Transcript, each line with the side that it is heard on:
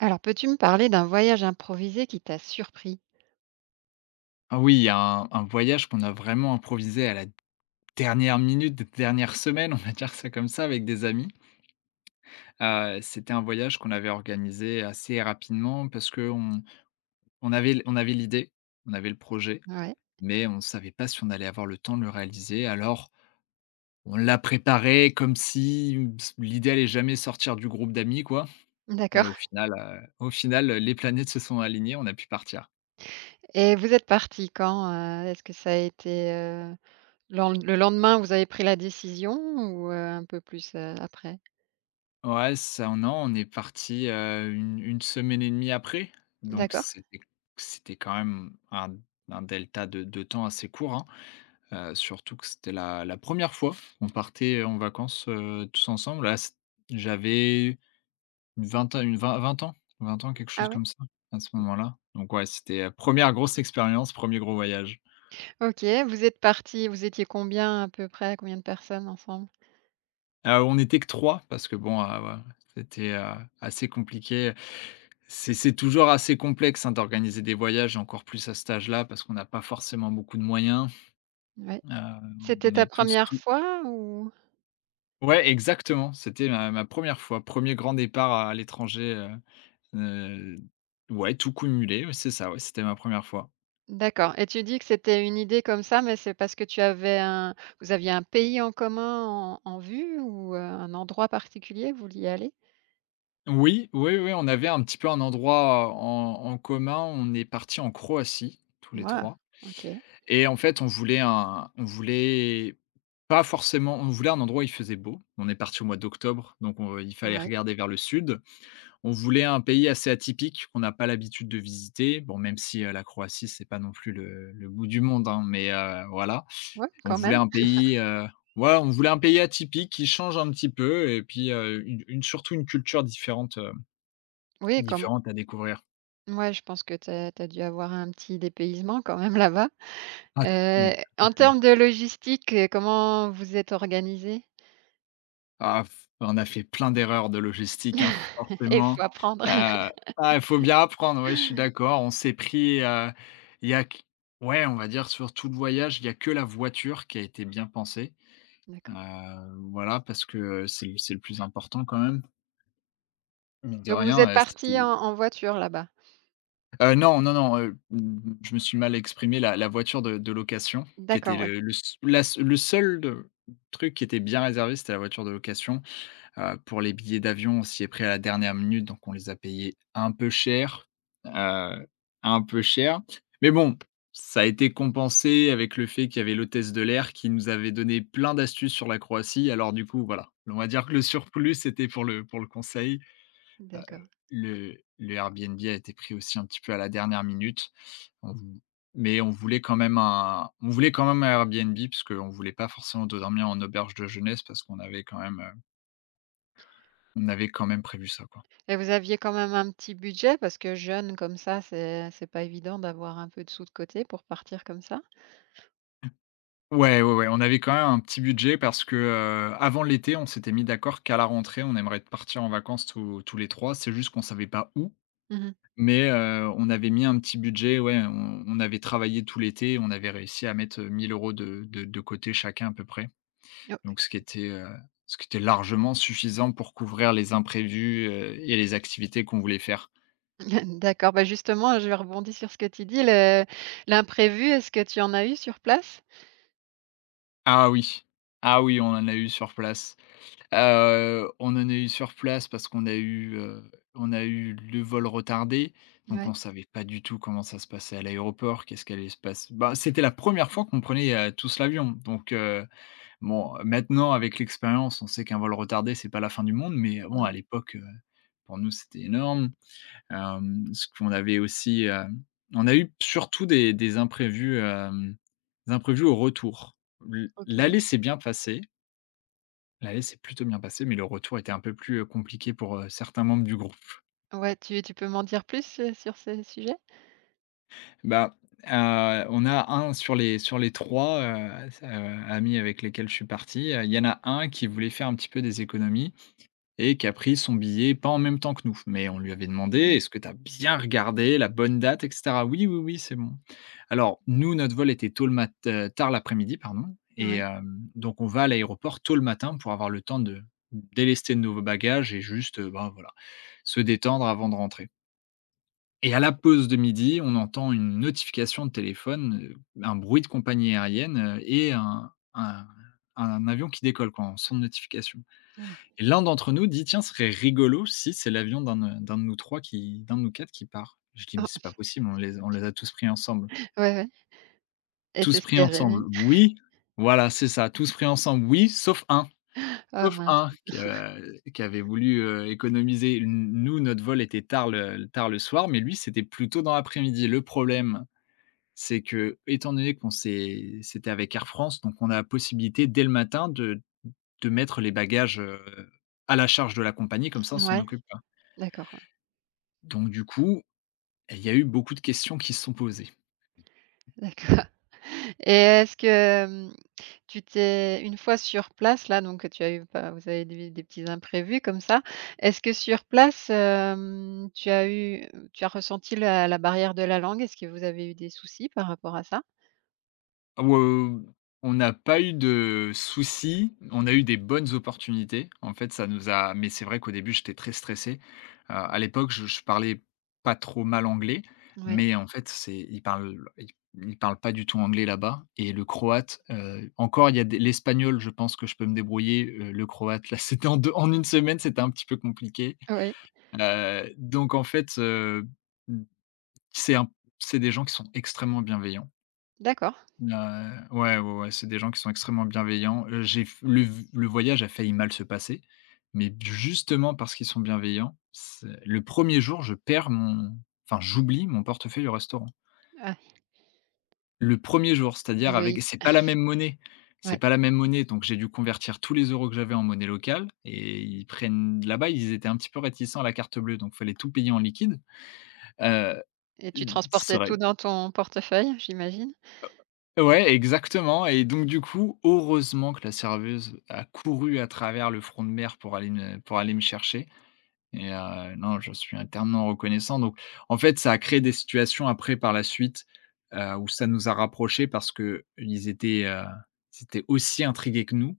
right: Alors, peux-tu me parler d'un voyage improvisé qui t'a surpris?
left: Ah oui, il y a un voyage qu'on a vraiment improvisé à la dernière minute, dernière semaine, on va dire ça comme ça, avec des amis. C'était un voyage qu'on avait organisé assez rapidement parce qu'on avait l'idée, on avait le projet,
right: Ouais,
left: mais on ne savait pas si on allait avoir le temps de le réaliser. Alors, on l'a préparé comme si l'idée allait jamais sortir du groupe d'amis, quoi, et
right: d'accord.
left: au final, les planètes se sont alignées, on a pu partir.
right: Et vous êtes parti quand? Est-ce que ça a été, heu, lendemain, vous avez pris la décision ou, un peu plus, après?
left: Ouais, ça non, on est parti, une semaine et demie après, donc
right: D'accord.
left: c'était quand même un delta de temps assez court, hein. Surtout que c'était la première fois qu'on partait en vacances, tous ensemble. Là, c j'avais une vingt ans, 20 ans, quelque chose
right: Ah ouais?
left: comme ça, à ce moment-là, donc ouais, c'était, une grosse expérience, premier gros voyage.
right: OK. Vous êtes parti. Vous étiez combien à peu près? Combien de personnes ensemble?
left: On était que 3 parce que bon, voilà, c'était, assez compliqué. C'est toujours assez complexe, hein, d'organiser des voyages, encore plus à cet âge-là, parce qu'on n'a pas forcément beaucoup de moyens.
right: Ouais.
left: Heu,
right: C'était
left: on
right: ta
left: est tous
right: première
left: tout
right: fois ou?
left: Ouais, exactement, c'était ma une fois, premier grand départ à l'étrangerheu, ouais, tout cumulé, ouais, c'est ça, ouais, c'était ma première fois.
right: D'accord. Et tu dis que c'était une idée comme ça, mais c'est parce que tu avais un vous aviez un pays en commun en vue ou, un endroit particulier? Vous vouliez aller?
left: Oui, oui, oui, on avait un petit peu un endroit en commun, on est parti en Croatie tous les
right: Ouais,
left: 3.
right: OK.
left: Et en fait, on voulait pas forcément, on voulait un endroit où il faisait beau. On est parti au mois d'octobre, donc on il fallait
right: Ouais.
left: regarder vers le sud. On voulait un pays assez atypique qu'on n'a pas l'habitude de visiter. Bon, même si, la Croatie, c'est pas non plus le bout du monde, hein, mais, voilà.
right: Ouais,
left: On
right: quand
left: voulait
right: même.
left: un pays, ouais, on voulait un pays atypique qui change un petit peu et puis, une surtout une culture différente, heu,
right: Oui, comme
left: différente à découvrir.
right: ouais, je pense que tu as dû avoir un petit dépaysement quand même là-bas.
left: Ah,
right: Heu,
left: tout à
right: En
left: fait.
right: termes de logistique, comment vous êtes organisés?
left: Ah, on a fait plein d'erreurs de logistique, hein,
right: Il
left: forcément.
right: faut apprendre.
left: Heu, ah, il faut bien apprendre, ouais, je suis d'accord. On s'est pris, il y a q ouais, on va dire, sur tout le voyage, il y a que la voiture qui a été bien pensée. Heu,
right: D'accord.
left: voilà, parce que c'est le plus important quand même, mine de
right: Donc vous
left: rien,
right: êtes partis
left: c'était
right: en voiture là-bas?
left: non, non, non, je me suis mal exprimé. La voiture de location qui était
right: D'accord, oui.
left: le s la s le seul de truc qui était bien réservé, c'était la voiture de location. Pour les billets d'avion, on s'y est pris à la dernière minute, donc on les a payés heu, un peu cher. Mais bon, ça a été compensé avec le fait qu'il y avait l'hôtesse de l'air qui nous avait donné plein d'astuces sur la Croatie. Alors du coup, voilà, on va dire que le surplus, c'était pour le conseil. Heu,
right: D'accord.
left: le Airbnb a été pris aussi un petit peu à la dernière minute. On vou Mais on voulait quand même un on voulait quand même un Airbnb parce qu'on voulait pas forcément dormir en auberge de jeunesse parce qu'on avait quand même prévu ça, quoi.
right: Et vous aviez quand même un petit budget? Parce que jeune comme ça, c'est pas évident d'avoir un peu de sous de côté pour partir comme ça.
left: Ouais, ouais, ouais, on avait quand même un petit budget parce que, avant l'été, on s'était mis d'accord qu'à la rentrée, on aimerait partir en vacances tous les 3. C'est juste qu'on savait pas où,
right: Mmh.
left: mais, on avait mis un petit budget, ouais, on avait travaillé tout l'été, on avait réussi à mettre, 1 000 de côté chacun à peu près. Donc
right: OK.
left: ce qui était largement suffisant pour couvrir les imprévus, et les activités qu'on voulait faire.
right: D'accord, bah, justement, je rebondis sur ce que tu dis, le l'imprévu, est-ce que tu en as eu sur place?
left: Ah oui, ah oui, on en a eu sur place. Parce qu'on a eu le vol retardé, donc
right: Ouais,
left: on savait pas du tout comment ça se passait à l'aéroport, qu'est-ce qu'elle allait se passe, bah, c'était la première fois qu'on prenait, tous l'avion, donc bon, maintenant avec l'expérience, on sait qu'un vol retardé, c'est pas la fin du monde, mais bon, à
right: oui,
left: l'époque, pour nous, c'était énorme. Ce qu'on avait aussi, on a eu surtout des imprévus, des imprévus au retour.
right: OK.
left: L'aller s'est bien passé. L'année s'est plutôt bien passée, mais le retour était un peu plus, compliqué pour, certains membres du groupe.
right: Ouais, tu peux m'en dire plus, sur ce sujet?
left: Bah, on a un sur les 3 s amis avec lesquels je suis parti, il y en a un qui voulait faire un petit peu des économies et qui a pris son billet pas en même temps que nous. Mais on lui avait demandé,
right: Mmh.
left: est-ce que tu as bien regardé la bonne date, etc. Oui, oui, oui, c'est bon. Alors, nous, notre vol était tard l'après-midi, pardon. Et
right: Ouais.
left: donc, on va à l'aéroport tôt le matin pour avoir le temps de délester de nouveaux bagages et juste bah, voilà, se détendre avant de rentrer. Et à la pause de midi, on entend une notification de téléphone, un bruit de compagnie aérienne, et un avion qui décolle, quoi, en son de notification.
right: Ouh.
left: Et l'un d'entre nous dit: «Tiens, ce serait rigolo si c'est l'avion d'un, d'un de nous 3 qui d'un de nous 4 qui part». Je dis: «Mais c'est pas possible, on les a tous pris ensemble».
right: Ouais, ouais, et
left: Tous
right: c'est ce qui
left: pris
right: est arrivé?
left: ensemble, oui, voilà, c'est ça, tous pris ensemble, oui, sauf un,
right: Oh mince.
left: qui avait voulu, économiser. Nous, notre vol était tard le soir, mais lui, c'était plus tôt dans l'après-midi. Le problème, c'est que, étant donné qu'on s'est c'était avec Air France, donc on a la possibilité dès le matin de mettre les bagages, à la charge de la compagnie, comme ça, on s'en
right: Ouais,
left: occupe.
right: d'accord, ouais,
left: Donc du coup, il y a eu beaucoup de questions qui se sont posées.
right: d'accord. Et est-ce que, tu t'es une fois sur place là, donc tu as eu pas vous avez des petits imprévus comme ça. Est-ce que sur place, tu as eu tu as ressenti la barrière de la langue? Est-ce que vous avez eu des soucis par rapport à ça?
left: Ah ouais, on n'a pas eu de soucis, on a eu des bonnes opportunités. En fait, ça nous a, mais c'est vrai qu'au début, j'étais très stressé. À l'époque, je parlais pas trop mal anglais,
right: Oui.
left: mais en fait, c'est ils parlent ils ils parlent pas du tout anglais là-bas, et le croate, encore il y a des l'espagnol, je pense que je peux me débrouiller, le croate, là, c'était en 2 en une semaine, c'était un petit peu compliqué.
right: Oui.
left: Donc en fait, c'est un c'est des gens qui sont extrêmement bienveillants.
right: D'accord.
left: Heu, ouais, ouais, ouais, c'est des gens qui sont extrêmement bienveillants. J'ai f le v Le voyage a failli mal se passer, mais justement parce qu'ils sont bienveillants, c'est le premier jour, je perds mon enfin, j'oublie mon portefeuille au restaurant.
right: Ah,
left: Le premier jour, c'est-à-dire
right: le
left: avec
right: hic,
left: c'est pas la même monnaie, c'est
right: ouais,
left: pas la même monnaie, donc j'ai dû convertir tous les euros que j'avais en monnaie locale et ils prennent là-bas, ils étaient un petit peu réticents à la carte bleue, donc fallait tout payer en liquide. Heu,
right: et tu
left: ça
right: transportais
left: aurait
right: tout dans ton portefeuille, j'imagine?
left: Ouais, exactement, et donc du coup, heureusement que la serveuse a couru à travers le front de mer pour aller me chercher, et non, je suis éternellement reconnaissant. Donc en fait, ça a créé des situations après par la suite, où ça nous a rapprochés parce qu'ils étaient aussi intrigués que nous,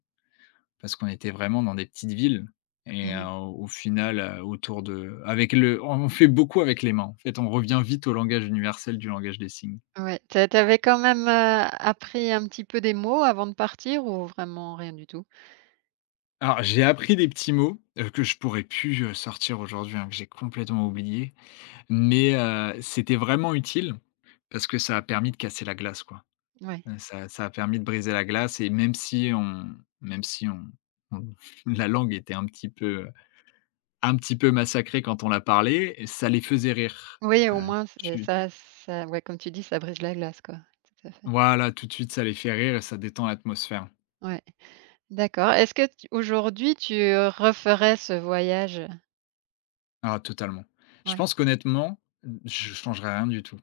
left: parce qu'on était vraiment dans des petites villes, et
right: Mmh mh.
left: au final, autour de avec le on fait beaucoup avec les mains. En fait, on revient vite au langage universel du langage des signes.
right: Ouais. Tu a Quand même, appris un petit peu des mots avant de partir ou vraiment rien du tout?
left: Alors, j'ai appris des petits mots, que je pourrais plus, sortir aujourd'hui, hein, que j'ai complètement oublié, mais c'était vraiment utile parce que ça a permis de casser la glace, quoi.
right: Ouais.
left: Ça a permis de briser la glace, et même si on la langue était un petit peu massacrée quand on la parlait, ça les faisait rire.
right: Oui,
left: Heu,
right: au moins, c'est
left: tu
right: ça ça ouais, comme tu dis, ça brise la glace, quoi. Tout à fait.
left: Voilà, tout de suite, ça les fait rire et ça détend l'atmosphère.
right: Ouais, d'accord. Est-ce que tu aujourd'hui, tu, referais ce voyage?
left: Ah totalement. Je
right: Oui.
left: pense qu'honnêtement, je changerais rien du tout.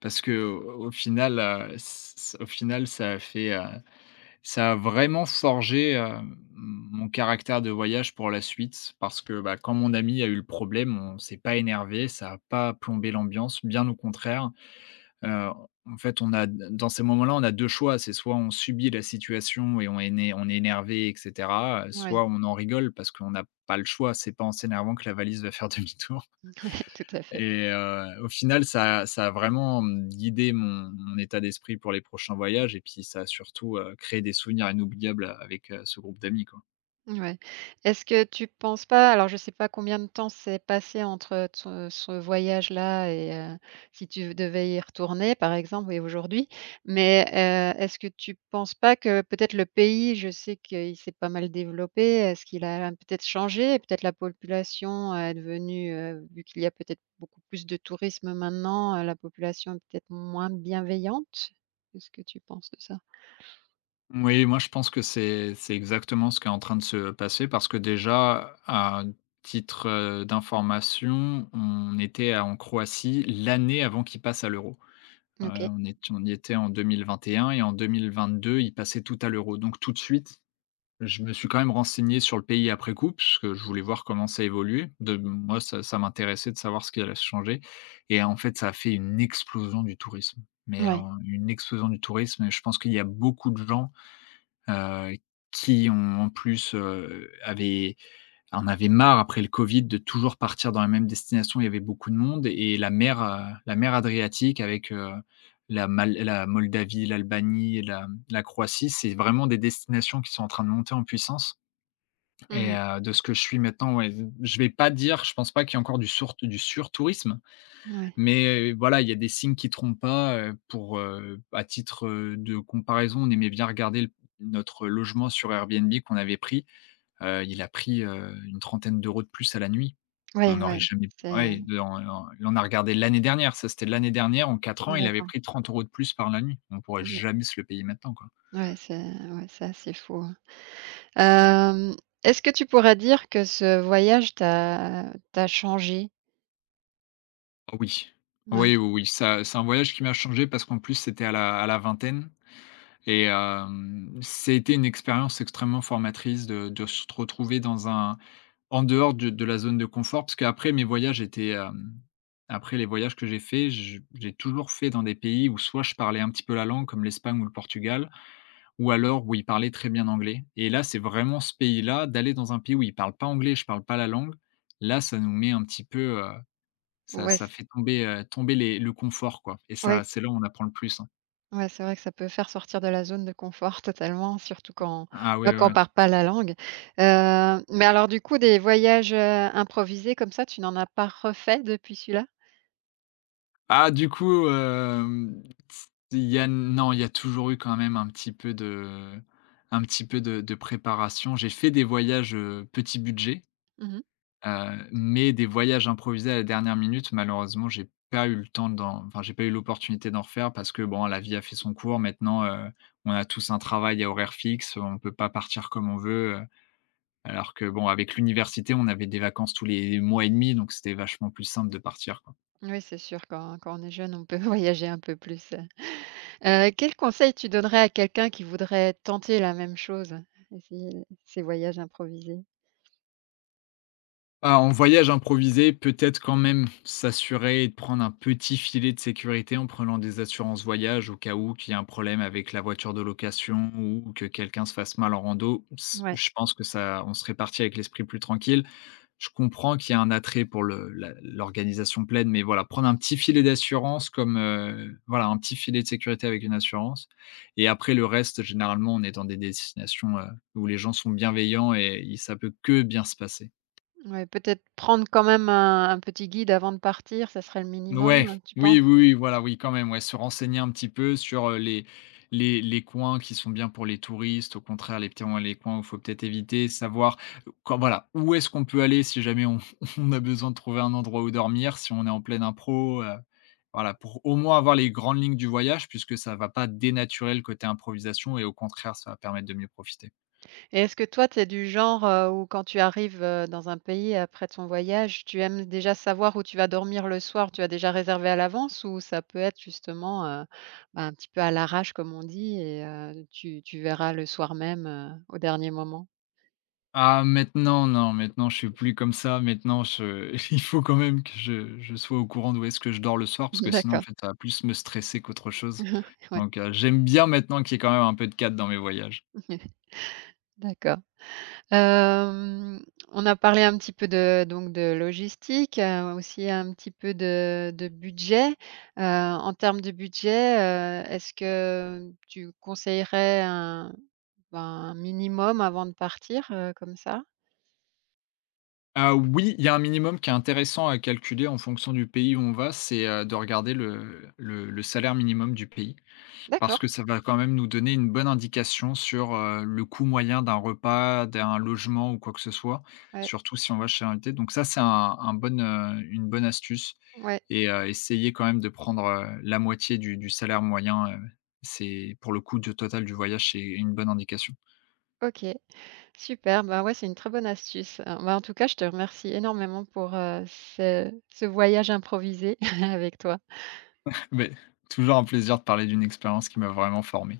left: Parce que au au final, s au final, ça a vraiment forgé, mon caractère de voyage pour la suite parce que, bah, quand mon ami a eu le problème, on s'est pas énervé, ça a pas plombé l'ambiance, bien au contraire. Heu, en fait, on a dans ces moments-là, on a 2 choix, c'est soit on subit la situation et on est né on est énervé, et cetera,
right: Oui.
left: soit on en rigole parce qu'on n'a pas le choix, c'est pas en s'énervant que la valise va faire demi-tour.
right: Ouais, tout à fait.
left: Et au final, ça a vraiment, mmh, guidé mon état d'esprit pour les prochains voyages, et puis ça a surtout, créé des souvenirs inoubliables avec, ce groupe d'amis, quoi.
right: Ouais. Est-ce que tu penses pas alors je sais pas combien de temps s'est passé entre ce voyage-là et si tu devais y retourner par exemple et aujourd'hui, mais est-ce que tu penses pas que peut-être le pays, je sais qu'il s'est pas mal développé, est-ce qu'il a peut-être changé? Et peut-être la population est devenue, vu qu'il y a peut-être beaucoup plus de tourisme maintenant, la population est peut-être moins bienveillante? Qu'est-ce que tu penses de ça?
left: Oui, moi, je pense que c'est exactement ce qui est en train de se passer, parce que déjà, à titre, d'information, en Croatie l'année avant qu'il passe à l'euro. Heu,
right: OK.
left: on est on y était en 2021, et en 2022, il passait tout à l'euro. Donc tout de suite, je me suis quand même renseigné sur le pays après coup, parce que je voulais voir comment ça évoluait. De moi, ça m'intéressait de savoir ce qui allait se changer. Et en fait, ça a fait une explosion du tourisme, mais
right: Ouais.
left: un une explosion du tourisme, et je pense qu'il y a beaucoup de gens, heu, qui ont en plus, avaient en avaient marre après le covid de toujours partir dans la même destination. Il y avait beaucoup de monde, et la mer Adriatique avec, la Moldavie, l'Albanie, la Croatie, c'est vraiment des destinations qui sont en train de monter en puissance. Et
right: Mmh.
left: de ce que je suis maintenant, ouais, je vais pas dire, je pense pas qu'il y ait encore du surtourisme,
right: Ouais.
left: mais voilà, il y a des signes qui trompent pas. Pour, à titre, de comparaison, on aimait bien regarder le notre logement sur Airbnb qu'on avait pris, il a pris, une trentaine d'euros de plus à la nuit. On
right: Ouais,
left: n'aurait
right: ouais.
left: jamais, ouais, de on on a regardé l'année dernière, ça c'était l'année dernière, en 4 ans, il avait
right: D'accord.
left: pris 30 euros de plus par la nuit. On pourrait
right: Mmh.
left: jamais se le payer maintenant, quoi.
right: Ouais, c'est assez fou, hein. Est-ce que tu pourrais dire que ce voyage t'a changé?
left: Oui.
right: Ouais.
left: Oui, oui, oui, ça c'est un voyage qui m'a changé, parce qu'en plus c'était à la vingtaine. Et c'était une expérience extrêmement formatrice, de se retrouver dans un, en dehors de la zone de confort. Parce qu'après mes voyages étaient, après les voyages que j'ai faits, je j'ai toujours fait dans des pays où soit je parlais un petit peu la langue comme l'Espagne ou le Portugal, ou alors où ils parlaient très bien anglais. Et là, c'est vraiment ce pays-là, d'aller dans un pays où ils parlent pas anglais, je parle pas la langue, là, ça nous met un petit peu, heu, ça
right: Ouais,
left: ça
right: c
left: fait tomber, tomber les le confort, quoi. Et
right: ouais,
left: ça, c'est là où on apprend le plus, hein.
right: ouais, c'est vrai que ça peut faire sortir de la zone de confort totalement, surtout quand
left: Ah oui,
right: bah,
left: ouais,
right: quand on Voilà.
left: ouais.
right: parle pas la langue. Mais alors du coup, des voyages, improvisés comme ça, tu n'en as pas refait depuis celui-là?
left: Ah du coup, hem, il y a non, il y a toujours eu quand même un petit peu de, un petit peu de préparation. J'ai fait des voyages, petit budget,
right: Mmh.
left: mais des voyages improvisés à la dernière minute. Malheureusement, j'ai pas eu le temps d'en enfin, j'ai pas eu l'opportunité d'en refaire parce que bon, la vie a fait son cours. Maintenant, on a tous un travail à horaire fixe, on peut pas partir comme on veut, alors que bon, avec l'université, on avait des vacances tous les mois et demi, donc c'était vachement plus simple de partir, quoi.
right: Oui, c'est sûr, quand quand on est jeune, on peut voyager un peu plus. Quel conseil tu donnerais à quelqu'un qui voudrait tenter la même chose? Essayer ces voyages improvisés?
left: Ah, en voyage improvisé, peut-être quand même s'assurer et de prendre un petit filet de sécurité en prenant des assurances voyage au cas où qu'il y ait un problème avec la voiture de location ou que quelqu'un se fasse mal en rando.
right: Ouais,
left: Je pense que ça, on serait parti avec l'esprit plus tranquille. Je comprends qu'il y a un attrait pour l'organisation pleine, mais voilà, prendre un petit filet d'assurance comme voilà, un petit filet de sécurité avec une assurance. Et après le reste, généralement, on est dans des destinations où les gens sont bienveillants, et ça peut que bien se passer.
right: ouais, peut-être prendre quand même un petit guide avant de partir, ça serait le
left: Ouais,
right: minimum, tu
left: oui,
right: penses?
left: oui, oui, voilà, oui, quand même, ouais, se renseigner un petit peu sur, les les coins qui sont bien pour les touristes, au contraire, les coins où il faut peut-être éviter, savoir quand voilà, où est-ce qu'on peut aller si jamais on on a besoin de trouver un endroit où dormir, si on est en pleine impro, voilà, pour au moins avoir les grandes lignes du voyage, puisque ça va pas dénaturer le côté improvisation et au contraire, ça va permettre de mieux profiter.
right: Et est-ce que toi, tu es du genre, où quand tu arrives, dans un pays après ton voyage, tu aimes déjà savoir où tu vas dormir le soir? Tu as déjà réservé à l'avance ou ça peut être justement, bah, un petit peu à l'arrache comme on dit, et tu tu verras le soir même, au dernier moment?
left: Ah maintenant non, maintenant je suis plus comme ça. Maintenant je il faut quand même que je sois au courant d'où est-ce que je dors le soir, parce que sinon en
right: D'accord.
left: fait ça va plus me stresser qu'autre chose.
right: Ouais,
left: Donc j'aime bien maintenant qu'il y ait quand même un peu de cadre dans mes voyages.
right: d'accord. Hem, on a parlé un petit peu de donc de logistique, aussi un petit peu de budget. En termes de budget, est-ce que tu conseillerais un ben, un minimum avant de partir, comme ça?
left: Ah oui, il y a un minimum qui est intéressant à calculer en fonction du pays où on va, c'est, de regarder le le salaire minimum du pays. Parce que
right: D'accord,
left: ça va quand même nous donner une bonne indication sur, le coût moyen d'un repas, d'un logement ou quoi que ce soit,
right: ouais,
left: surtout si on va chez un invité. Donc ça, c'est un bonne, une bonne astuce.
right: ouais,
left: Et essayer quand même de prendre, la moitié du salaire moyen, c'est pour le coût de total du voyage, c'est une bonne indication.
right: OK, super. Ben ouais, c'est une très bonne astuce. Bah, en tout cas, je te remercie énormément pour, ce ce voyage improvisé avec toi.
left: Mais toujours un plaisir de parler d'une expérience qui m'a vraiment formé.